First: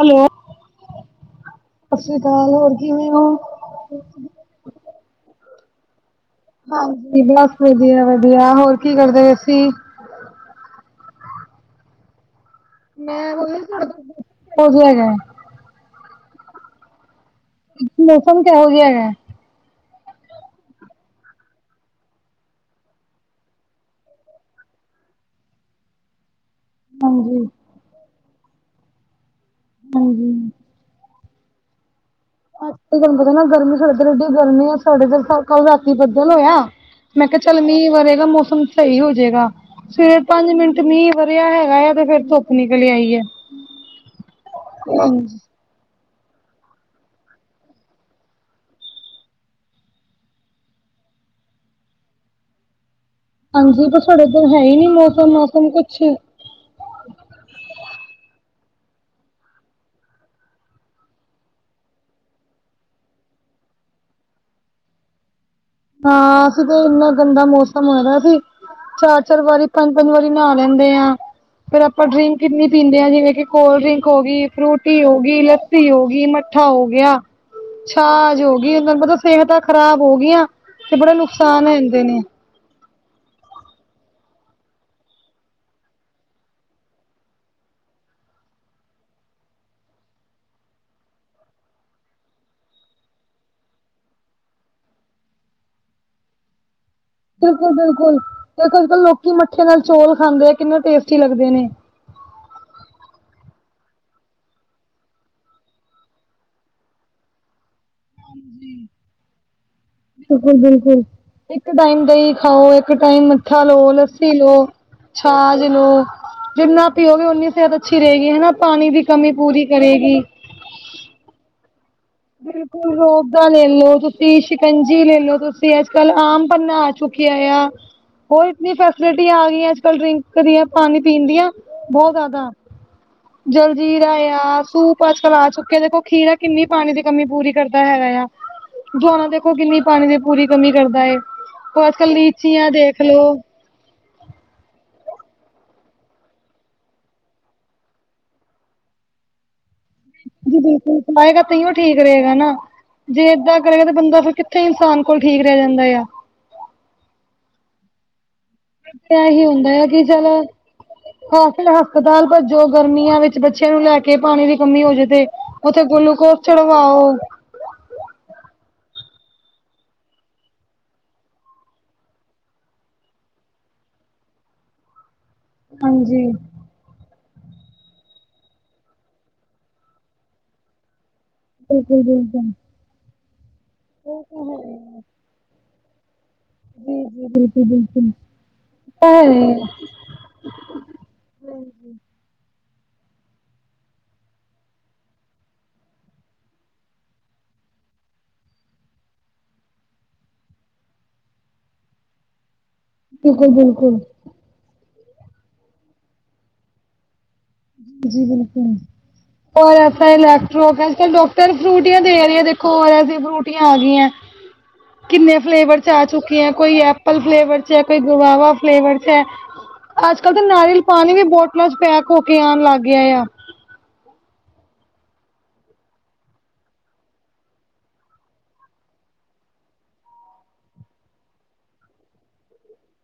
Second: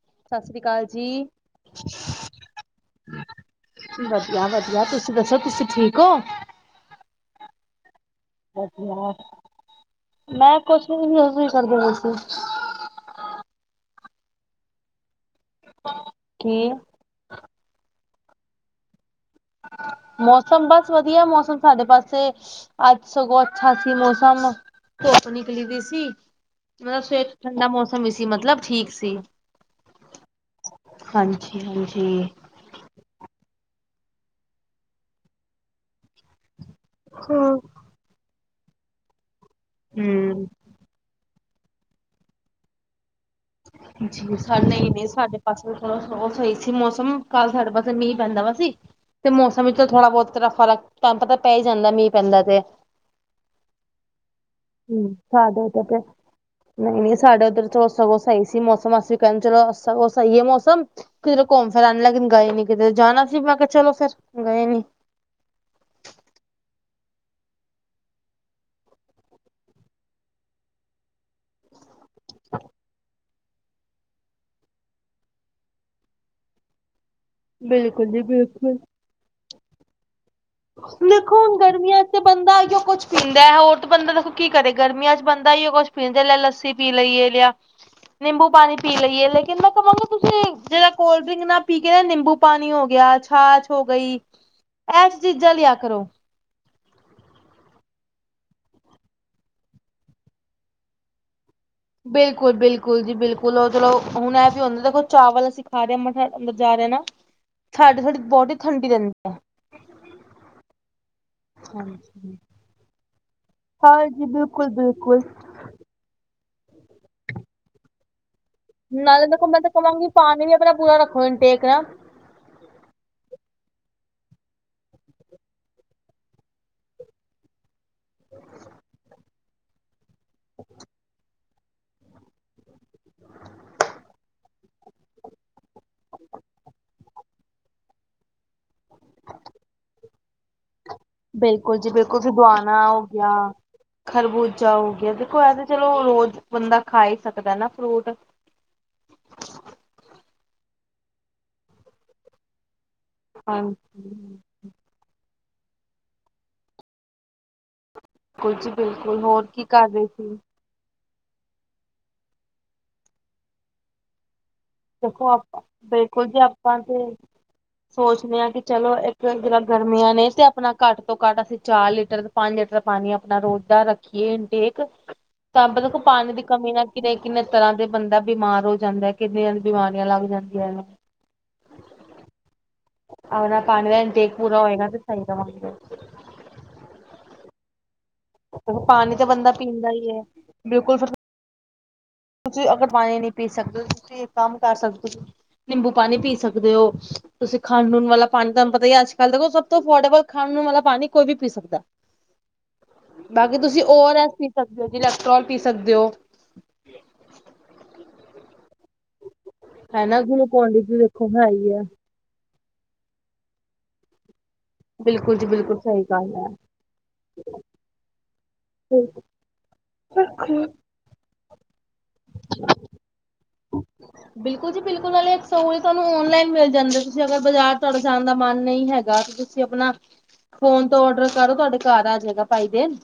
Hello. ਸਾਸਰੀ ਕਾਲ ਜੀ। ਸਤਿ ਸ੍ਰੀ ਅਕਾਲ ਹੋਰ ਕਿਵੇਂ ਹੋ? ਵਧੀਆ ਵਧੀਆ ਤੁਸੀ ਦੱਸੋ, ਤੁਸੀਂ ਠੀਕ ਓ? ਹਾਂਜੀ ਬਸ ਵਧੀਆ, ਵਧੀਆ ਹੋਰ ਕੀ ਵਧੀਆ ਕਰਦੇ ਪੈ ਸੀ? ਮੈਂ ਕੁਛ ਵੀ ਨੀ ਓਹੋ ਈ ਕਰਦੇ ਵੀ ਸੀ। ਮੈਂ [unintelligible] ਜੂ ਹੈਗਾ ਕੀ? ਮੌਸਮ ਕੇਹੋ ਜਿਆ ਹੇਗਾ? ਮੌਸਮ, ਬਸ ਵਧੀਆ ਮੌਸਮ ਸਾਡੇ ਪਾਸੇ। ਅੱਜ ਸਗੋਂ ਅੱਛਾ ਸੀ ਮੌਸਮ ਧੁੱਪ ਨਿਕਲੀ ਦੀ ਸੀ। ਮਲਬ ਸਵੇਰ ਤੋਂ ਹਾਂਜੀ। ਠੰਡਾ ਮੌਸਮ ਈ ਸੀ। ਮਤਲਬ ਠੀਕ ਸੀ। ਹੁੰ ਹੁੰ ਹਾਂਜੀ, ਹਾਂਜੀ ਅੱਜ ਕਲ ਤਾਨੂੰ ਪਤਾ ਨਾ ਗਰਮੀ ਸਾਡੇ ਏਧਰ ਏਡੀ ਗਰਮੀ ਆ ਸਾਡੇ ਏਧਰ ਕਲ ਰਾਤੀ ਬੱਦਲ ਹੋਇਆ। ਮੈਂ ਕਿਆ ਚੱਲ ਹੂੰ ਮੀਅ ਵਰੇਗਾ ਮੌਸਮ ਸ‌ਈ ਹੋ ਜੇਗਾ। ਸਵੇਰੇ ਪੰਜ ਮਿੰਟ ਤੇ ਮੀਂਅ ਵਰਿਆ ਹੈਗਾ ਏ ਤੇ ਫੇਰ ਧੁੱਪ ਨਿਕਲ ਆਈ ਐ। ਜੀ ਸਾਡ ਨਈ -ਨ‌ਈ ਸਾਡੇ ਬਸ ਚਲੋ ਓ ਸ‌ਈ ਸੀ ਮੌਸਮ ਕੱਲ੍ਹ ਸਾਡੇ ਪਾਸੇ ਮੀਂਅ ਪੈਂਦਾ ਵਾ ਸੀ। ਤੇ ਮੌਸਮ ਵਿੱਚ ਤੇ ਥੋੜ੍ਹਾ ਬੋਤ ਤਰਾਂ ਫਰਕ ਤਾਂਨੂੰ ਪਤਾ ਪੈ ਈ ਜਾਂਦਾ ਮੀਂਹ ਪੈਂਦਾ ਤੇ। ਹਾਂਜੀ ਪਰ ਸਾਡੇ ਏਧਰ ਹੈ ਈ ਨੀ ਮੌਸਮ। ਮੌਸਮ ਕੁਛ। ਨਈ, ਨ‌ਈ ਸਾਡੇ ਓਧਰ ਚਲੋ ਸਗੋਂ ਸ‌ਈ ਸੀ ਮੌਸਮ ਅਸੀਂ ਵੀ ਕੇਂਦੇ ਚਲੋ ਸਗੋਂ ਸ‌ਈ ਏ ਮੌਸਮ। ਕਿਧਰੇ ਘੁੰਮ ਫਿਰ ਆਨ ਲੇਕਿਨ ਗਏ ਨੀ ਕਿੱਧਰੇ ਜਾਣਾ ਸੀ ਮੈਂ ਕਿਆ ਚਲੋ ਫੇਰ ਗਏ ਨੀ। ਹਾਂ ਅਸੀਂ ਤੇ ਏਨਾ ਗੰਦਾ ਮੌਸਮ ਹੋ ਗਿਆ ਸੀ। ਚਾਰ ਚਾਰ ਵਾਰੀ ਪੰਜ ਪੰਜ ਵਾਰੀ ਨਾਅ ਲੈਂਦੇ ਆਂ। ਫੇਰ ਆਪਾਂ ਡਰਿੰਕ ਕਿੰਨੀ ਪੀਂਦੇ ਆਂ ਜਿਵੇਂ ਕਿ- ਕੋਲਡ ਡਰਿੰਕ ਹੋ ਗਈ, ਫਰੂਟੀ ਹੋ ਗਈ, ਲੱਸੀ ਹੋ ਗਈ, ਮੱਠਾ ਹੋ ਗਿਆ। ਬਿਲਕੁਲ ਜੀ ਛਾਜ ਹੋ ਬਿਲਕੁਲ। ਗਈ। ਮੈਂਨੂੰ ਪਤਾ ਸੇਤਾਂ ਖ਼ਰਾਬ ਹੋ ਗਈਆਂ। ਤੇ ਬੜੇ ਦੇਖੋ ਹੁਣ ਨੁਕਸਾਨ ਹੁੰਦੇ ਗਰਮੀਆਂ 'ਚ ਨੇ ਤੇ ਬੰਦਾ ਐਈ ਓ ਕੁਛ- ਪੀਂਦਾ ਹੋਰ ਤਾਂ ਬੰਦਾ ਦੇਖੋ ਕੀ ਕਰੇ ਗਰਮੀਆਂ 'ਚ ਬੰਦਾ ਐਈ ਓ ਕੁਛ ਪੀਂਦੇ ਲਿਆ ਲੱਸੀ ਪੀ ਲਈਏ ਲਿਆ। ਨਿੰਬੂ ਪਾਣੀ ਪੀ ਲਈਏ ਲੇਕਿਨ ਮੈਂ ਕਵਾਂਗਾ ਤੁਸੀਂ ਜੇੜਾ ਕੋਲਡ ਡਰਿੰਕ ਨਾ ਪੀ ਕੇ ਨਾ ਨਿੰਬੂ ਪਾਣੀ ਹੋ ਗਿਆ ਅੱਜ- ਛਾਸ਼ ਹੋ ਗਈ। ਐ ਚੀਜ਼ਾਂ ਲਿਆ ਕਰੋ। ਬਿਲਕੁਲ -ਬਿਲਕੁਲ ਤੇ ਅੱਜ ਕੱਲ੍ਹ ਲੋਕੀ ਮੱਠੇ ਨਾਲ ਚੌਲ ਖਾਂਦੇ, ਕਿੰਨੇ ਟੇਸਟੀ ਲੱਗਦੇ ਨੇ। ਬਿਲਕੁਲ -ਬਿਲਕੁਲ ਜੀ ਬਿਲਕੁਲ ਮਤਲਬ ਹੁਣ ਏ ਵੀ ਹੁੰਦਾ ਦੇਖੋ ਚਾਵਲ ਅਸੀਂ ਖਾ ਰਹੇ ਆਂ ਮੈਂ ਕਿਹਾ ਅੰਦਰ ਜਾ ਰਿਆ ਨਾ ਸਾਡੀੇ ਥੋਡੀ ਬੋਡੀ ਠੰਡੀ ਰਹਿੰਦੀ ਐ। ਬਿਲਕੁਲ- ਬਿਲਕੁਲ ਇੱਕ ਟਾਈਮ ਦਹੀਂ ਹਾਂਜੀ। ਖਾਓ, ਇੱਕ ਟਾਈਮ ਮਿੱਠਾ ਲਓ, ਹਾਂਜੀ ਲੱਸੀ ਲੋ, ਬਿਲਕੁਲ-ਬਿਲਕੁਲ ਛਾਛ- ਦੋ ਲੋ। ਜਿੰਨਾ ਪੀਓਗੇ ਓਨੀ ਸਿਹਤ ਅੱਛੀ ਰ‌ਏਗੀ ਹਨਾ। ਪਾਣੀ ਦੀ ਨਾਲੇ ਕਮੀ ਦੇਖੋ ਮੈਂ ਪੂਰੀ ਤਾਂ ਕਵਾਂਗੀ ਕਰੇਗੀ ਪਾਣੀ ਵੀ ਆਪਣਾ ਪੂਰਾ ਰੱਖੋ ਇਨ ਟੇਕ ਨਾ। ਬਿਲਕੁਲ ਰੂਬਹਜਾ ਲੈਲੋ ਤੁਸੀਂ ਸ਼ਿਕੰਜੀ ਲੈ ਲੋ ਤੁਸੀਂ ਅੱਜ ਕੱਲ ਆਮ ਪੰੰਨਾ ਚੁੱਕਿਆ ਆ ਹੋਰ ਇਤਨੀ ਫੈਸਿਲਿਟੀ ਆ ਗਈਆਂ, ਅੱਜ ਕੱਲ੍ਹ ਡਰਿੰਕ ਦੀਆਂ ਪਾਣੀ ਪੀਣ ਦੀਆਂ ਬਹੁਤ ਜ਼ਿਆਦਾ। ਜਲਜੀਰਾ ਆ ਸੂਪ ਅੱਜਕਲ ਆ ਚੁੱਕੇ ਦੇਖੋ ਖੀਰਾ ਕਿੰਨੀ ਪਾਣੀ ਦੀ ਕਮੀ ਪੂਰੀ ਕਰਦਾ ਹੈਗਾ ਆ ਏ। ਦੁਆਨਾ ਦੇਖੋ ਕਿੰਨੀ ਪਾਣੀ ਦੀ ਪੂਰੀ ਕਮੀ ਕਰਦਾ ਏ, ਬਿਲਕੁਲ ਉਹ ਜੀ ਅੱਜ ਕੱਲ ਬਿਲਕੁਲ ਲੀਚੀਆਂ ਸਿਦਵਾਣਾ ਦੇਖ ਹੋ ਗਿਆ। ਲੋੋ ਖਰਬੂਜਾ ਹੋ ਗਿਆ ਦੇਖੋ ਇਹ ਤਾਂ ਚਲੋ ਰੋਜ਼ ਬੰਦਾ ਖਾ ਹੀ ਸਕਦਾ ਨਾ ਫਰੂਟ ਜੀ ਬਿਲਕੁਲ ਖਾਏਗਾ ਤਾਂ ਉਹ ਠੀਕ ਰਹੇਗਾ ਨਾ ਜੇ ਏਦਾਂ ਹਾਂਜੀ। ਕਰੇਗਾ ਤੇ ਬੰਦਾ ਫਿਰ ਕਿਥੇ ਕਿਥੇ ਇਨਸਾਨ ਕੋਲ ਠੀਕ ਰਹਿ ਜਾਂਦਾ ਆ ਏ। ਬਿਲਕੁਲ ਜੀ ਬਿਲਕੁਲ ਹੋਰ ਇਹੀ ਹੁੰਦਾ ਆ ਕਰ ਕੀ ਰਹੇ ਸੀ ਚੱਲੋ ਆਖਿਰ ਹਸਪਤਾਲ ਭੱਜੋ ਗਰਮੀਆਂ ਵਿੱਚ ਬੱਚਿਆਂ ਨੂੰ ਲੈ ਕੇ ਕੇ ਪਾਣੀ ਦੀ ਕਮੀ ਹੋ ਜਾਏ ਤੇ ਦੇਖੋ ਆਪਾਂ ਉੱਥੇ ਬਿਲਕੁਲ ਜੀ ਗਲੂਕੋਸ ਆਪਾਂ ਚੜਵਾਓ ਤੇ ਸੋਚਦੇ ਹਾਂ ਕਿ ਚਲੋ ਇੱਕ ਜਿਹੜਾ ਗਰਮੀਆਂ ਨੇ ਤੇ ਆਪਣਾ ਘੱਟ ਤੋਂ ਘੱਟ ਅਸੀਂ ਚਾਰ ਲੀਟਰ ਪੰਜ ਲੀਟਰ ਪਾਣੀ ਆਪਣਾ ਰੋਜ਼ ਦਾ ਰੱਖੀਏ ਇ ਟੇਕ [inaudible] ਤਾਂ ਆਪਾਂ ਦੇਖੋ ਹਾਂਜੀ ਪਾਣੀ ਦੀ ਕਮੀ ਨਾਲ ਕਿੰਨੇ, ਕਿੰਨੇ ਤਰ੍ਹਾਂ ਦੇ ਬੰਦਾ ਬਿਮਾਰ ਹੋ ਜਾਂਦਾ ਕਿੰਨੀਆਂ ਦੀ ਬਿਮਾਰੀਆਂ ਲੱਗ ਜਾਂਦੀਆਂ ਨੇ। ਬਿਲਕੁਲ, ਬਿਲਕੁਲ। ਆਪਣਾ ਪਾਣੀ ਦਾ ਉਹ ਟੇਕ ਤਾਂ ਪੂਰਾ ਹੋਏਗਾ ਤੇ ਹੈ ਸਹੀ ਰਹਾਂਗੇ। ਜੀ, ਜੀ ਬਿਲਕੁਲ, ਬਿਲਕੁਲ। ਦੇਖੋ ਪਾਣੀ ਤਾਂ ਬੰਦਾ ਪੀਂਦਾ ਹੀ ਐ ਬਿਲਕੁਲ ਫਿਰ ਹਮ ਹਮ ਤੁਸੀਂ ਅਗਰ ਪਾਣੀ ਨੀ ਪੀ ਸਕਦੇ ਤੁਸੀਂ ਇੱਕ ਕੰਮ ਕਰ ਸਕਦੇ ਹੋ ਨਿੰਬੂ ਪਾਣੀ ਪੀ ਸਕਦੇ ਹੋ। ਤੁਸੀਂ ਖਾਣੂਣਵਾਲਾ ਪਾਣੀ ਤੁਹਾਨੂੰ ਪਤਾ ਹੀ ਹੈ ਅੱਜ ਕੱਲ ਦੇਖੋ ਸਭ ਤੋਂ ਅਫੋਰਡੇਬਲ ਖਾਣੂਣ ਵਾਲਾ ਪਾਣੀ ਕੋਈ ਵੀ ਪੀ ਸਕਦਾ। [inaudible] ਬਿਲਕੁਲ ਬਾਕੀ ਤੁਸੀਂ ਔ ਬਿਲਕੁਲ ਆਰ ਐਸ ਪੀ ਸਕਦੇ ਹੋ, ਇਲੈਕਟ੍ਰੋਲ ਪੀ ਸਕਦੇ ਹੋ। ਜੀ-ਜੀ ਬਿਲਕੁਲ ਔ ਹਨਾ ਗਲੂਕੋਨ ਡੀ ੲਸਇਲੈਕੋਟਰੋਲ ਅਜ ਤੇ ਕੱਲ ਦੇਖੋ ਹੈ ਡਾਕਟਰ ਹੀ ਹੈ ਫਰੂਟੀਆਂ ਦੇ ਰਹੇ ਦੇਖੋ ਔ ਐਸ ਦੀਆਂ ਫਰੂਟੀਆਂ ਆ ਗਈਆਂ। ਬਿਲਕੁਲ ਕਿੰਨੇ ਜੀ ਬਿਲਕੁਲ ਫਲੇਵਰ 'ਚ ਸਹੀ ਆ ਗੱਲ ਚੁੱਕੇ ਆ ਹੈ। ਕੋਈ ਐਪਲ ਫਲੇਵਰ 'ਚ ਹੈ ਕੋਈ ਗਵਾਵਾ ਫਲੇਵਰ 'ਚ ਹੈ। ਅੱਜ ਕੱਲ ਤਾਂ ਨਾਰੀਅਲ ਪਾਣੀ ਵੀ ਬੋਟਲਾਂ 'ਚ ਪੈਕ ਹੋ ਕੇ ਆਉਣ ਲੱਗ ਗਿਆ ਆ। ਬਿਲਕੁਲ ਜੀ ਬਿਲਕੁਲ ਨਾਲੇ ਸੋ ਤੁਹਾਨੂੰ ਔਨਲਾਈਨ ਮਿਲ ਜਾਂਦੇ ਤੁਸੀਂ ਅਗਰ ਬਾਜ਼ਾਰ ਤੁਹਾਡੇ ਜਾਣ ਦਾ ਮਨ ਨਹੀਂ ਹੈਗਾ। ਤੁਸੀਂ ਆਪਣਾ ਫੋਨ ਤੋਂ ਔਡਰ ਕਰੋ ਤੁਹਾਡੇ ਘਰ ਆ ਜਾਏਗਾ [unintelligible] ਦੇਣ।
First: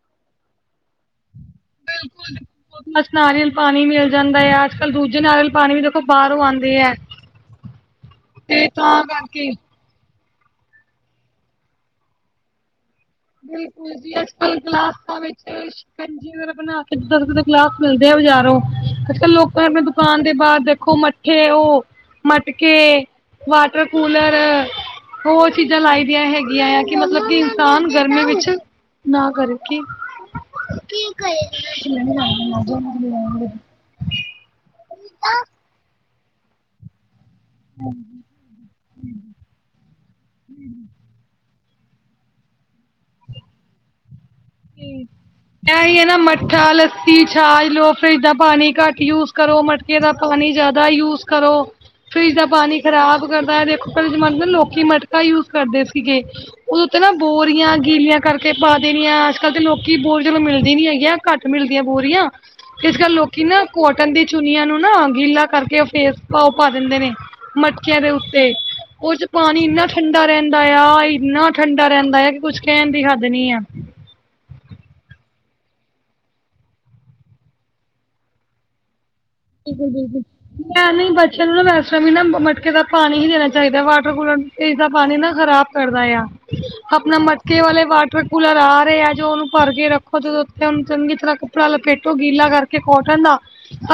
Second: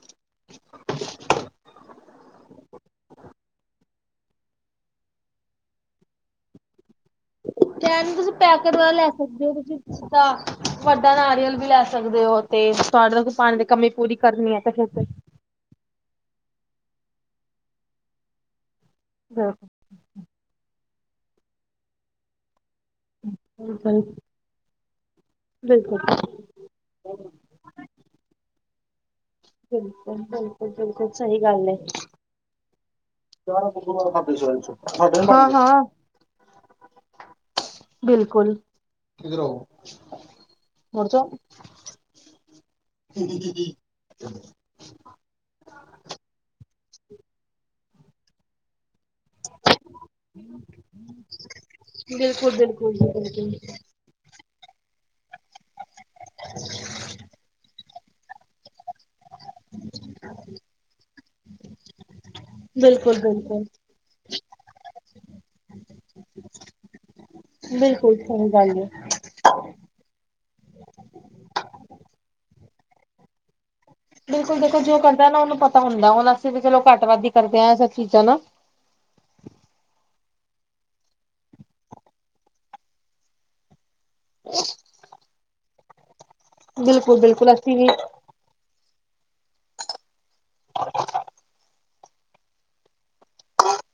ਬਿਲਕੁਲ। ਬਸ ਨਾਰੀਅਲ ਪਾਣੀ ਮਿਲ ਜਾਂਦਾ ਹੈ। ਅੱਜ ਕੱਲ ਦੂਜੇ ਨਾਰੀਅਲ ਪਾਣੀ ਵੀ ਦੇਖੋ ਬਾਹਰੋਂ ਆਉਂਦੇ ਹੈ। ਕੈਣ ਤੁਸੀਂ ਪੈਕ ਲੈ ਸਕਦੇ ਹੋ ਤੁਸੀਂ। ਅੱਛਾ ਵੱਡਾ ਨਾਰੀਅਲ ਵੀ ਲੈ ਸਕਦੇ ਹੋ। ਤੇ ਤੁਹਾਡੇ [unintelligible] ਦੀ ਕਮੀ ਪੂਰੀ ਕਰਨੀ ਹੈ ਤੇ ਮੂੰਹ ਤੇ ਸ਼ਿਕੰਜਵੀ ਬਣਾ ਕੇ ਇਧਰ ਉਧਰ ਗਲਾਸ ਮਿਲਦੇ ਆ ਬਜ਼ਾਰੋਂ ਅੱਜ ਕੱਲ ਲੋਕਾਂ ਐਵੇਂ ਖਾਣ ਦੇ ਬਾਅਦ ਦੇਖੋ ਮੱਠੇ ਉਹ ਮਟਕੇ ਵਾਟਰ ਬਿਲਕੁਲ ਕੂਲਰ ਹੋਰ ਚੀਜ਼ਾਂ ਬਿਲਕੁਲ ਲਾਈ ਦੀਆਂ ਹੈਗੀਆਂ ਆ ਕਿ ਮਤਲਬ ਕਿ ਇਨਸਾਨ ਗਰਮੀਆਂ ਵਿੱਚ ਨਾ ਕਰੇ। ਕੀ ਬਿਲਕੁਲ ਬਿਲਕੁਲ ਬਿਲਕੁਲ ਸਹੀ ਗੱਲ ਹੈ। [unintelligible] [unintelligible] ਹਾਂ, ਹਾਂ ਬਿਲਕੁਲ ਇਧਰ ਆਓ ਉੱਠ ਜਾਓ। [unintelligible] ਸੀ। ਐ ਹੀ ਹੈ ਨਾ ਮੱਠਾ ਲੱਸੀ ਛਾਜ ਲਓ ਫਰਿਜ ਦਾ ਪਾਣੀ ਘੱਟ ਯੂਜ ਕਰੋ। ਮਟਕੇ ਦਾ ਪਾਣੀ ਜ਼ਿਆਦਾ ਯੂਜ ਕਰੋ ਫਰਿਜ ਦਾ ਪਾਣੀ ਬਿਲਕੁਲ ਜੀ ਬਿਲਕੁਲ ਖ਼ਰਾਬ ਕਰਦਾ ਹੈ ਦੇਖੋ। ਪਹਿਲੇ ਜਮਾਨੇ ਨਾ ਲੋਕੀ ਮਟਕਾ ਯੂਜ ਕਰਦੇ ਸੀਗੇ ਉਹਦੇ ਉੱਤੇ ਨਾ ਬੋਰੀਆਂ- ਗੀਲੀਆਂ ਕਰਕੇ ਪਾ ਦੇਣੀਆਂ ਅੱਜ ਕੱਲ ਤੇ ਲੋਕੀ ਬਹੁਤ ਜਲਦੀ ਮਿਲਦੀ ਨੀ ਹੈਗੀਆਂ ਘੱਟ ਮਿਲਦੀਆਂ ਬੋਰੀਆਂ। ਅੱਜ ਕੱਲ ਬਿਲਕੁਲ ਬਿਲਕੁਲ ਲੋਕੀ ਨਾ ਕੋਟਨ ਦੀ ਚੁਨੀਆਂ ਨੂੰ ਨਾ ਗੀਲਾ ਕਰਕੇ ਫੇਸ ਪਾਓ-ਪਾ ਦਿੰਦੇ ਨੇ। ਮਟਕੇ ਦੇ ਬਿਲਕੁਲ ਸਹੀ ਉੱਤੇ ਗੱਲ ਹੈ ਕੁਝ ਪਾਣੀ ਇੰਨਾ ਠੰਡਾ ਰਹਿੰਦਾ ਆ-ਇੰਨਾ ਠੰਡਾ ਰਹਿੰਦਾ ਆ, ਕਿ ਕੁਛ ਕਹਿਣ ਦੀ ਹੱਦ ਨਹੀਂ ਆ। ਬਿਲਕੁਲ ਬਿਲਕੁਲ ਜੋ ਕਰਦਾ ਨਾ, ਉਹਨੂੰ ਪਤਾ ਹੁੰਦਾ ਹੁਣ ਅਸੀਂ ਵੀ ਚਲੋ ਘੱਟ ਵੱਧ ਕਰਦੇ ਹਾਂ। ਇਹ ਸਭ ਚੀਜ਼ਾਂ ਨਾ। ਬਿਲਕੁਲ ਬਿਲਕੁਲ ਮੈਂ ਨਹੀਂ ਬੱਚਿਆਂ ਨੂੰ ਨਾ ਵੈਸੇ ਵੀ ਨਾ ਮਟਕੇ ਦਾ ਪਾਣੀ ਨਹੀਂ ਦੇਣਾ ਚਾਹੀਦਾ ਵਾ। ਵਾਟਰ ਕੂਲਰ ਇਸ ਦਾ ਪਾਣੀ ਨਾ ਖਰਾਬ ਕਰਦਾ ਆ। ਆਪਣਾ ਬਿਲਕੁਲ ਬਿਲਕੁਲ ਮਟਕੇ ਅਸੀਂ ਵਾਲੇ ਵੀ ਵਾਟਰ ਕੂਲਰ ਆ ਰਹੇ ਆ ਜੋ ਉਹਨੂੰ ਭਰ ਕੇ ਰੱਖੋ। ਜਦੋਂ ਉੱਥੇ ਚੰਗੀ ਤਰ੍ਹਾਂ ਕੱਪੜਾ ਲਪੇਟੋ ਗੀਲਾ ਕਰਕੇ ਕੋਟਨ ਦਾ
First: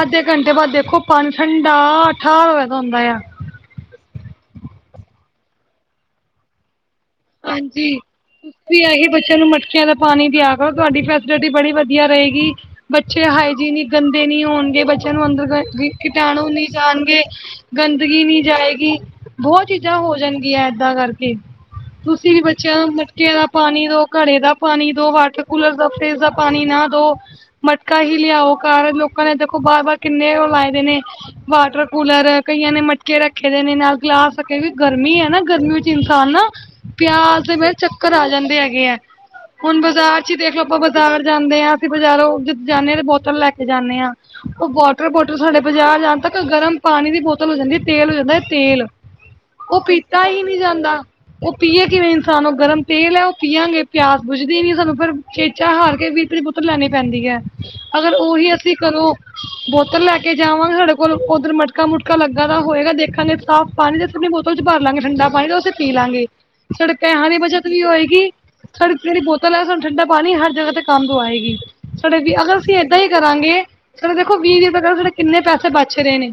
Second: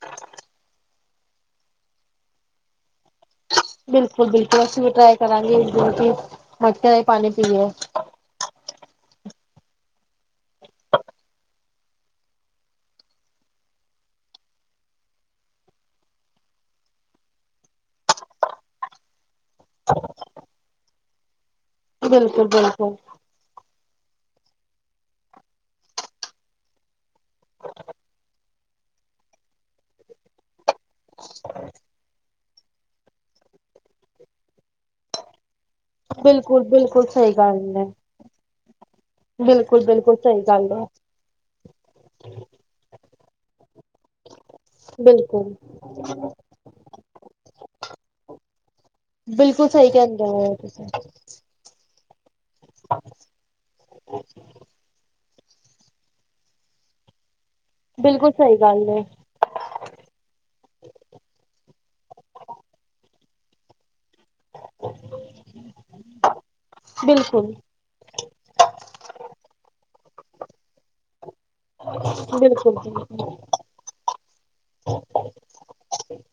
ਅੱਧੇ ਘੰਟੇ ਬਾਅਦ ਦੇਖੋ, ਪਾਣੀ ਠੰਡਾ ਠਾਹ ਵਰਗਾ ਹੁੰਦਾ ਆ। ਬਿਲਕੁਲ-ਬਿਲਕੁਲ ਅਸੀਂ ਵੀ ਟਰਾਈ ਕਰਾਂਗੇ ਮਟਕੇ ਦਾ ਹੀ ਪਾਣੀ ਪੀ ਲਿਆ। ਹਾਂਜੀ। ਤੁਸੀਂ ਆ ਹੀ ਬੱਚਿਆਂ ਨੂੰ ਮਟਕੀਆਂ ਦਾ ਪਾਣੀ ਦਿਆ ਕਰੋ। ਤੁਹਾਡੀ ਫੈਸਲਿਟੀ ਬੜੀ ਵਧੀਆ ਰਹੇਗੀ। ਬੱਚੇ ਹਾਈਜੀਨਿਕ ਗੰਦੇ ਨਹੀ ਹੋਣਗੇ। ਬੱਚਿਆਂ ਨੂੰ ਅੰਦਰ ਕੀਟਾਣੂ ਨਹੀਂ ਜਾਣਗੇ। ਗੰਦਗੀ ਨਹੀਂ ਜਾਏਗੀ। ਬਹੁਤ ਚੀਜ਼ਾਂ ਹੋ ਜਾਣਗੀਆਂ ਇਦਾਂ ਕਰਕੇ। ਤੁਸੀਂ ਵੀ ਬਿਲਕੁਲ ਬੱਚਿਆਂ ਨੂੰ ਬਿਲਕੁਲ ਮਟਕੇ ਦਾ ਪਾਣੀ ਦੋ, ਘੜੇ ਦਾ ਪਾਣੀ ਦੋ, ਵਾਟਰ ਕੂਲਰ ਦਾ, ਫਰਿਜ਼ ਦਾ ਪਾਣੀ ਨਾ ਦੋ। ਮਟਕਾ ਹੀ ਲਿਆਓ ਘਰ। ਲੋਕਾਂ ਨੇ ਦੇਖੋ ਬਾਰ-ਬਾਰ ਕਿੰਨੇ ਉਹ ਲਾਏ ਦੇ ਨੇ। ਵਾਟਰ ਕੂਲਰ, ਕਈਆਂ ਨੇ ਮਟਕੇ ਰੱਖੇ ਦੇ ਨੇ ਨਾਲ ਗਲਾਸ ਕਿ ਗਰਮੀ ਹੈ। ਨਾ ਗਰਮੀ ਵਿੱਚ ਇਨਸਾਨ ਨਾ ਬਿਲਕੁਲ ਬਿਲਕੁਲ ਸਹੀ ਪਿਆਸ ਦੇ ਗੱਲ ਵਿੱਚ ਹੈ ਚੱਕਰ ਆ ਜਾਂਦੇ ਹੈਗੇ ਹੈ। ਹੁਣ ਬਿਲਕੁਲ ਬਿਲਕੁਲ ਬਾਜ਼ਾਰ ਚ ਸਹੀ ਦੇਖਲੋ ਗੱਲ ਆਪਾਂ ਹੈ ਬਾਜ਼ਾਰ ਜਾਂਦੇ ਹਾਂ। ਬਾਜ਼ਾਰੋਂ ਜਾਂਦੇ ਹਾਂ ਤੇ ਬੋਤਲ ਲੈ ਕੇ ਜਾਂਦੇ ਹਾਂ। ਉਹ ਵਾਟਰ ਬੋਤਲ ਬਿਲਕੁਲ ਸਾਡੇ ਬਾਜ਼ਾਰ ਜਾਣ ਤੱਕ ਗਰਮ ਪਾਣੀ ਦੀ ਬੋਤਲ ਹੋ ਜਾਂਦੀ ਹੈ। ਤੇਲ ਹੋ ਜਾਂਦਾ ਹੈ ਤੇਲ ਬਿਲਕੁਲ ਉਹ ਸਹੀ ਪੀਤਾ ਕਹਿੰਦੇ ਹੀ ਹੋ ਨਹੀ ਤੁਸੀਂ ਜਾਂਦਾ। ਉਹ ਪੀਏ ਕਿਵੇਂ ਇਨਸਾਨ, ਉਹ ਗਰਮ ਤੇਲ ਹੈ। ਉਹ ਪੀਆਗੇ ਪਿਆਸ ਬੁਝਦੀ ਹੀ ਨੀ ਸਾਨੂੰ ਫਿਰ ਚੇਚਾ ਹਾਰ ਕੇ ਵੀਹ ਰੁਪਏ ਦੀ ਬੋਤਲ ਲੈਣੀ ਪੈਂਦੀ ਹੈ। ਅਗਰ ਬਿਲਕੁਲ ਉਹੀ ਸਹੀ ਅਸੀਂ ਗੱਲ ਏ, ਘਰੋਂ। ਬੋਤਲ ਲੈ ਕੇ ਜਾਵਾਂਗੇ। ਸਾਡੇ ਕੋਲ ਉੱਧਰ ਮਟਕਾ-ਮੁਟਕਾ ਲੱਗਾ ਦਾ ਹੋਏਗਾ ਦੇਖਣਗੇ। ਸਾਫ਼ ਪਾਣੀ ਠੰਡੀ ਬੋਤਲ ਚ ਭਰ ਲਾਂਗੇ ਪਾਣੀ ਤੇ ਅਸੀਂ ਪੀ ਲਾਂਗੇ। ਸਾਡੇ ਪੈਹਾਂ ਦੀ ਬਿਲਕੁਲ, ਬੱਚਤ ਵੀ ਹੋਏਗੀ। ਸਾਡੀ ਜਿਹੜੀ ਬੋਤਲ ਹੈ, ਸਾਨੂੰ ਠੰਡਾ ਪਾਣੀ, ਹਰ ਜਗ੍ਹਾ ਤੇ ਕੰਮ ਤੋਂ ਆਏਗੀ। ਸਾਡੇ ਵੀ ਅਗਰ ਅਸੀਂ ਬਿਲਕੁਲ, ਏਦਾਂ ਹੀ ਬਿਲਕੁਲ। ਕਰਾਂਗੇ, ਸਾਡੇ ਦੇਖੋ ਵੀਹ- ਵੀਹ ਰੁਪਏ ਕਰ ਸਾਡੇ ਕਿੰਨੇ ਪੈਸੇ ਬਚ ਰਹੇ ਨੇ।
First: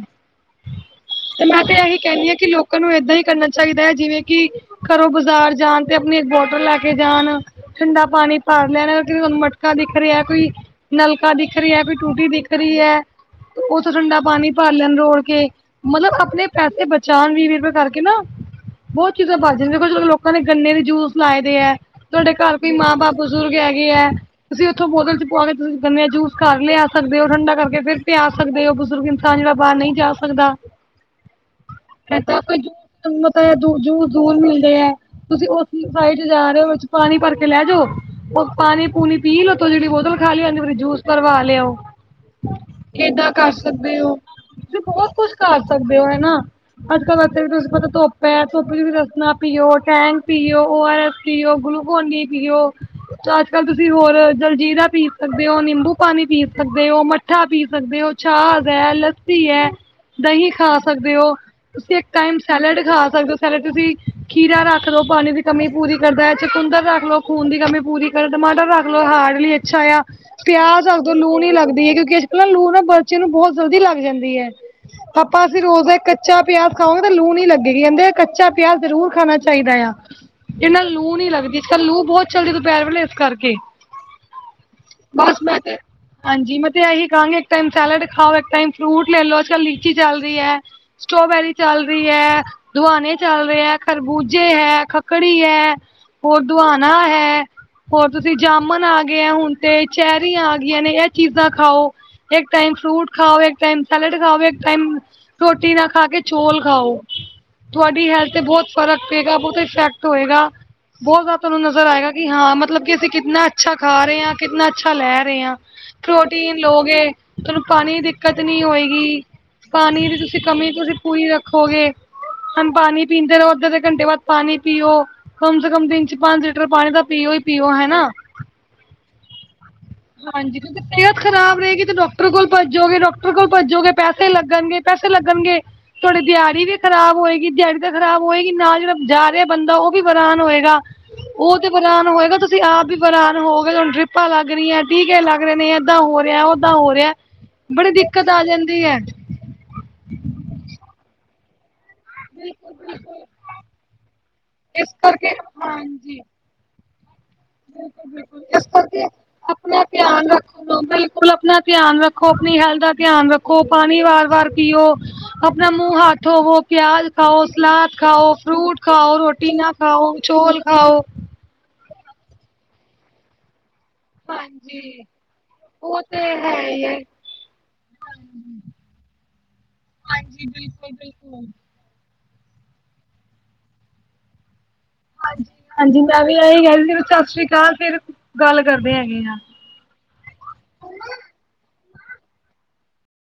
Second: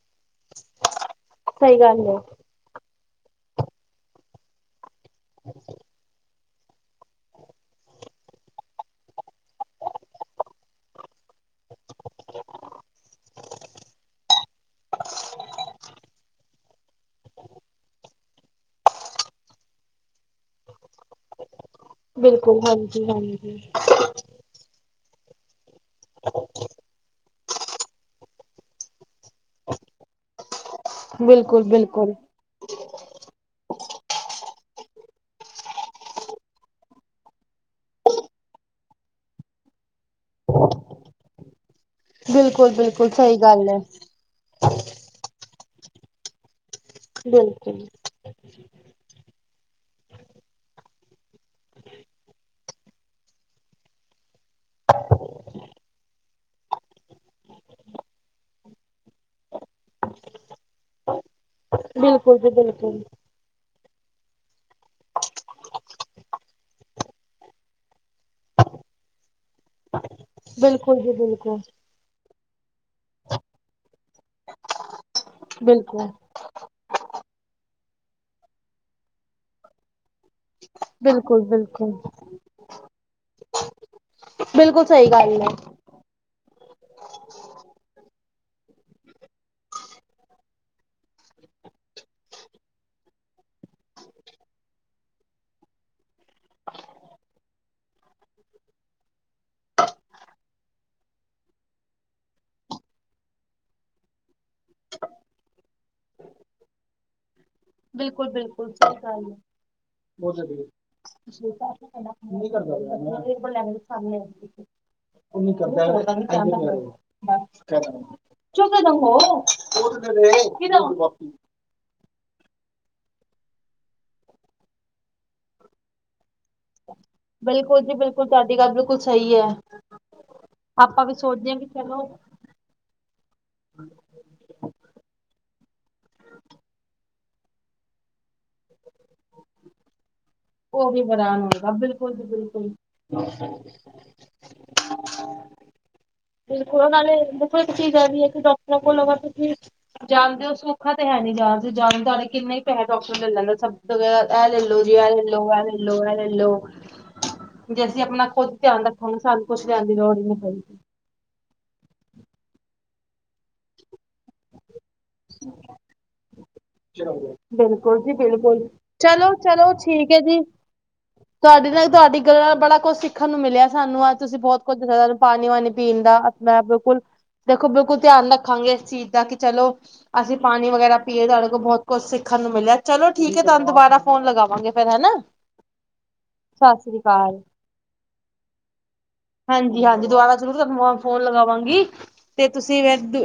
ਤੇ ਮੈਂ ਤੇ ਸਹੀ ਇਹੀ ਗੱਲ ਏ, ਕਹਿਦੀ ਹਾਂ, ਕਿ ਲੋਕਾਂ ਨੂੰ ਏਦਾਂ ਹੀ ਕਰਨਾ ਚਾਹੀਦਾ ਹੈ। ਜਿਵੇਂ ਕਿ ਘਰੋਂ ਬਾਜ਼ਾਰ ਜਾਣ ਤੇ ਆਪਣੀ ਇੱਕ ਬੋਟਲ ਲੈ ਕੇ ਜਾਣ। ਠੰਡਾ ਪਾਣੀ ਪਰ ਲੈਣ ਨੇ, ਤੁਨੂੰ ਮਟਕਾ ਦਿਖ ਰਿਹਾ ਕੋਈ। ਨਲਕਾ ਦਿਖ ਰਿਹਾ ਹੈ, ਕੋਈ ਟੂਟੀ ਦਿਖ ਰਹੀ ਹੈ, ਉਥੋਂ ਠੰਡਾ ਪਾਣੀ ਭਰ ਲੈਣ ਰੋੜ ਕੇ। ਮਤਲਬ ਆਪਣੇ ਪੈਸੇ ਬਚਾਉਣ ਵੀ ਵੀਹ ਵੀਹ ਕਰਕੇ ਨਾ, ਬਹੁਤ ਚੀਜ਼ ਦੇਖੋ, ਲੋਕਾਂ ਨੇ ਗੰਨੇ ਦੇ ਜੂਸ ਲਾਏ ਦੇ ਹੈ। ਤੁਹਾਡੇ ਘਰ ਬਿਲਕੁਲ ਕੋਈ, ਮਾਂ ਹਾਂਜੀ, ਬਾਪ ਬਜ਼ੁਰਗ ਹਾਂਜੀ। ਹੈਗੇ ਹੈ। ਤੁਸੀਂ ਉੱਥੋਂ ਬੋਤਲ 'ਚ ਪਾ ਕੇ ਤੁਸੀਂ ਗੰਨੇ ਦਾ ਜੂਸ ਘਰ ਲਿਆ ਸਕਦੇ ਹੋ, ਠੰਡਾ ਕਰਕੇ ਫਿਰ ਪਿਆ ਸਕਦੇ ਹੋ। ਬਜ਼ੁਰਗ ਤਾਂ ਜਿਹੜਾ ਬਾਹਰ ਨਹੀਂ ਜਾ ਸਕਦਾ। ਬਿਲਕੁਲ, ਬਿਲਕੁਲ। ਏਦਾਂ ਕੋਈ ਜੂੂੰ ਤੇਨੂੰ ਪਤਾ, ਏ ਜੂੰ ਦੂੂਰ ਮਿਲਦੇ ਹੈ। ਤੁਸੀਂ ਉਸ ਸਾਈਡ ਜਾ ਰਹੇ ਹੋ, ਪਾਣੀ ਭਰ ਕੇ ਲੈ ਜੋ ਉਹ ਪਾਣੀ ਪੂਣੀ ਪੀ ਲੋ, ਤੇ ਜਿਹੜੀ ਬੋਤਲ ਖਾਲੀ ਹੁਦੀ ਉਹਦੇ ਵਿੱਚ ਜੂਸ ਭਰਵਾ ਲਿਆਓ। ਬਿਲਕੁਲ, ਬਿਲਕੁਲ ਇਦਾਂ ਸਹੀ ਕਰ ਗੱਲ ਏ। ਸਕਦੇ ਹੋ। ਤੁਸੀਂ ਬਹੁਤ ਕੁੱਝ ਕਰ ਸਕਦੇ ਹੋ ਹਨਾ, ਅੱਜ -ਕੱਲ ਇਥੇ ਵੀ ਤੁਸੀ ਬਿਲਕੁਲ, ਪਤਾ ਧੁੱਪ ਹੈ ਧੁੱਪ 'ਚ ਵੀ ਦੱਸ ਰਸਣਾ ਪੀਓ, ਟੈਂਗ ਪੀਓ, ਓ ਆਰ ਐਸ ਪੀਓ, ਗਲੂਕੋਨ ਡੀ ਪੀਓ। ਅੱਜ- ਕੱਲ ਤੁਸੀਂ ਹੋਰ ਜਲਜੀਰਾ ਪੀ ਸਕਦੇ ਹੋ, ਨਿੰਬੂ ਪਾਣੀ ਪੀ ਸਕਦੇ ਹੋ ਮ ਮੱਠਾ ਪੀ ਸਕਦੇ ਹੋ, ਛਾਜ ਹੈ, ਲੱਸੀ ਹੈ, ਦਹੀਂ ਖਾ ਸਕਦੇ ਹੋ। ਤੁਸੀਂ ਇੱਕ ਟਾਈਮ ਬਿਲਕੁਲ ਜੀ ਸੈਲਡ ਖਾ ਬਿਲਕੁਲ, ਸਕਦੇ ਹੋ, ਸੈਲਡ ਤੁਸੀਂ ਖੀਰਾ ਰੱਖ ਲ ਲੋਓ, ਪਾਣੀ ਦੀ ਕਮੀ ਪੂਰੀ ਕਰਦਾ ਹੈ, ਚਕੁੰਦਰ ਰੱਖ ਲੋ, ਖੂਨ ਦੀ ਕਮੀ ਪੂਰੀ ਕਰ, ਟਮਾਟਰ ਰੱਖ ਮਤਲਬ ਹਾਰਡ ਲਈ ਅੱਛਾ ਆ। ਪਿਆਜ ਰਾਖ ਬਿਲਕੁਲ ਦੋ, ਜੀ ਲੂ ਨੀ ਬਿਲਕੁਲ, ਲੱਗਦੀ ਹੈ, ਕਿਉਂਕਿ ਅੱਜ -ਕੱਲ ਲੂ ਨਾ ਬਚੀਆ ਨੂੰ ਬਹੁਤ ਜਲਦੀ ਲੱਗ ਜਾਂਦੀ ਹੈ। ਆਪਾਂ ਅਸੀਂ ਰੋਜ਼ ਦਾ ਇੱਕ ਬਿਲਕੁਲ। ਕੱਚਾ ਪਿਆਜ ਖਾਵਾਂਗੇ, ਤੇ ਲੂ ਨੀ ਲਗੇਗੀ, ਕਹਿੰਦੇ ਕੱਚਾ ਪਿਆਜ ਜ਼ਰੂਰ ਖਾਣਾ ਚਾਈਦਾ ਯਾ, ਏਨਾ ਲੂ ਨੀ ਬਿਲਕੁਲ, ਲਗਦੀ, ਇੱਕ ਤਾਂ ਬਿਲਕੁਲ, ਲੂ ਬਹੁਤ ਚੱਲਦੀ ਦੁਪਹਿਰ ਵੇਲੇ ਇਸ ਕਰਕੇ, ਬਿਲਕੁਲ ਸਹੀ ਬਸ ਗੱਲ ਏ, ਮੈਂ ਤੇ ਹਾਂਜੀ ਮੈਂ ਤੇ ਏਹੀ ਕਹਾਂਗੀ ਏਕ ਟਾਈਮ ਸੈਲਡ ਖਾਓ, ਏਕ ਟਾਈਮ ਫਰੂਟ ਲੈ ਲਓ, ਅੱਜ ਕੱਲ ਲੀਚੀ ਚਲ ਰੀ ਐ। ਸਟ੍ਰੋਬੈਰੀ ਚੱਲ ਰੀ ਐ, ਦੁਆਣੇ ਚੱਲ ਰੇ ਐ। ਖਰਬੂਜੇ ਹੈ, ਖਕੜੀ ਹੈ, ਹੋਰ ਦੁਆਣਾ ਹੈ। ਹੋਰ ਤੁਸੀਂ ਜਾਮਨ ਆ ਗਏ ਐ ਹੁਣ ਤੇ, ਚੈਰਿਆਂ ਆ ਗਈਆਂ ਨੇ, ਇਹ ਚੀਜਾਂ ਖਾਓ। ਏਕ ਟਾਈਮ ਫਰੂਟ ਖਾਓ, ਏਕ ਟਾਈਮ ਸੈਲਡ ਖਾਓ, ਏਕ ਟਾਈਮ ਰੋਟੀ ਨਾ ਖਾ ਕੇ ਚੋਂਲ ਖਾਓ, ਤੁਹਾਡੀ ਬਿਲਕੁਲ, ਹੈਲਥ ਤੇ ਬਹੁਤ ਬਿਲਕੁਲ ਸਹੀ ਫਰਕ ਗੱਲ ਪੇਗਾ ਏ। ਬਹੁਤ ਤੇ ਇਫੈਕਟ ਹੋਏਗਾ, ਬਹੁਤ ਜਿਆਦਾ ਤੁਹਾਨੂੰ ਨਜ਼ਰ ਆਏਗਾ ਕਿ ਹਾਂ ਮਤਲਬ ਕਿ ਅਸੀਂ ਕਿਤਨਾ ਅੱਛਾ ਖਾ ਰਹੇ ਹਾਂ, ਕਿੰਨਾ ਅੱਛਾ ਲੈ ਰਹੇ ਹਾਂ, ਪ੍ਰੋਟੀਨ ਲੋਗੇ ਤੁਹਾਨੂੰ ਪਾਣੀ ਦਿੱਕਤ ਨੀ ਹੋਏਗੀ, ਪਾਣੀ ਦੀ ਤੁਸੀ ਕਮੀ ਤੁਸੀ ਪੂਰੀ ਰ ਖੋਗੇ, ਹੁਣ ਪਾਣੀ ਪੀਂਦੇ ਰੋ। ਅੱਧੇ-ਅਧੇ ਘੰਟੇ ਬਾਅਦ ਪਾਣੀ ਪੀਓ, ਕਮ ਸੇ ਕਮ ਦਿਨ 'ਚ ਪੰਜ ਲੀਟਰ ਪਾਣੀ ਦਾ ਬਿਲਕੁਲ ਜੀ ਬਿਲਕੁਲ, ਤੁਆਡੀ ਗੱਲ ਬਿਲਕੁਲ ਸਈ ਐ। ਹਾਂਜੀ ਤੇ ਸਿਹਤ ਖਰਾਬ ਰਹੇਗੀ ਤੇ ਡਾਕਟਰ ਕੋਲ ਭੱਜੋਗੇ, ਡੌਕ ਟਰ ਕੋਲ ਭੱਜੋਗੇ, ਪੈਸੇ ਲੱਗਣਗੇ-ਪੈਸੇ ਲੱਗਣਗੇ ਤੁਹਾਡੀੇ ਦਿਹਾੜੀ ਵੀ ਖਰਾਬ ਹੋਏਗੀ, ਦਿਹਾੜੀ ਤੇ ਖਰਾਬ ਹੋਏਗੀ, ਨਾਲ ਜਿਹੜਾ ਜਾ ਰਿਹਾ ਬੰਦਾ ਉਹ ਵੀ ਵਰਾਨ ਹੋਏ ਉਹ ਵੀ ਬਰਾਨ ਉਹ ਤੇ ਬਰਾਨ ਹੋਏਗਾ ਤੁਸੀਂ ਆਪ ਵੀ ਬਰਾਨ ਹੋਗੇ, ਤੁਹਾਨੂੰ ਡਰਿਪਾਂ ਲੱਗ ਰਹੀਆਂ, ਟੀਕੇ ਲੱਗ ਰਹੇ ਨੇ ਏਦਾਂ ਹੋ ਰਿਹਾ ਓਦਾਂ ਬਿਲਕੁ ਹੋ ਰਿਹਾ ਨਾਲੇ ਦੇਖੋ ਇੱਕ ਬੜੀ ਚੀਜ਼ ਐ ਵੀ ਐ ਦਿੱਕਤ ਕਿ ਆ ਡਾਕਟਰਾਂ ਜਾਂਦੀ ਹੈ ਕੋਲ ਅਗਰ ਤੁਸੀ ਜਾਣਦੇ ਹੋ ਸੋਖਾ ਤੇ ਹੈ ਨ੍ਹੀਂ ਯਾਰ ਜੇ ਜਿਆਦਾ ਕਿੰਨੇ ਹੀ ਪੈਹੇ ਡਾਕਟਰ ਲਲ ਲੈਂਦਾ ਸਬ ਤੋਂ ਜ਼ਿਆ ਇਹ ਲੱਲੋ ਜੀ ਇਹ ਲਲੋ, ਇਹ ਲੱਲੋ, ਇਹ ਹਾਂਜੀ ਲੱਲੋ। ਜੇ ਅਸੀਂ ਆਪਣਾ ਖੁੱਦ ਧਿਆਨ ਰੱਖਾਂਗੇ ਸਾਨੂੰ ਕੁਛ ਲੈਣ ਦੀ ਲੋੜ ਨੀ ਪੈਈ [unintelligible] ਸਕੁਲ ਆਪਣਾ ਧਿਆਨ ਰੱਖੋ, ਆਪਣੀ ਹੈਲਥ ਦਾ ਧਿਆਨ ਰੱਖੋ, ਪਾਣੀ ਵਾਰ-ਵਾਰ ਪੀਓ। ਆਪਣਾ ਮੂੰਹ ਹੱਥ ਥੋਵੋ। ਪਿਆਜ਼ ਖਾਓ, ਸਲਾਦ ਬਿਲਕੁਲ ਜੀ ਖਾਓ, ਬਿਲਕੁਲ ਫਰੂਟ ਖਾਓ, ਚਲੋ ਰੋਟੀ ਨਾ ਚਲੋ ਠੀਕ ਖਾਓ, ਹੈ ਜੀ ਚੋਲ ਖਾਓ। ਤੁਹਾਡੇ ਨਾਲ ਤੁਹਾਡੀ ਗੱਲਾਂ ਨਾਲ ਬੜਾ ਕੁਛ ਸਿੱਖਣ ਨੂੰ ਮਿਲਿਆ ਸਾਨੂੰ ਅੱਜ ਤੁਸੀਂ ਬਹੁਤ ਕੁੱਝ ਦਸਿਆਂ ਪਾਣੀ -ਵਾਣੀ ਪੀਣ ਦਾ ਆਪਣਾ ਬਿਲਕੁਲ। ਦੇਖੋ ਬਿਲਕੁਲ ਧਿਆਨ ਰੱਖਾਂਗੇ ਇਸ ਚੀਜ਼ ਦਾ ਕਿ ਚਲੋ ਅਸੀਂ ਪਾਣੀ ਵਗੈਰਾ ਪੀਏ ਤੁਹਾ ਬਹੁਤ ਕੁੱਛ ਸਿੱਖਣ ਨੂੰ ਮਿਲਿਆ ਚਲੋ ਠੀਕ ਐ ਤੁਹਾਨੂੰ ਦੁਬਾਰਾ ਫੋਨ ਲਗਾਵਾਂਗੇ ਫਿਰ ਹੈਨਾਂ। ਹਾਂਜੀ, ਹਾਂਜੀ ਮੈਂ ਵੀ ਇਹੀ ਕਹਿ ਰੀ ਸੀ ਸਤਿ ਸ੍ਰੀ ਅਕਾਲ ਫਿਰ ਗੱਲ ਕਰਦੇ ਹੈਗੇ ਆਂ। ਹਾਂਜੀ, ਹਾਂਜੀ ਦੁਬਾਰਾ ਤੁਹਾਨੂੰ ਫੋਨ ਲਗਾਵਾਂਗੀ ਤੇ ਤੁਸੀਂ ਫਿਰ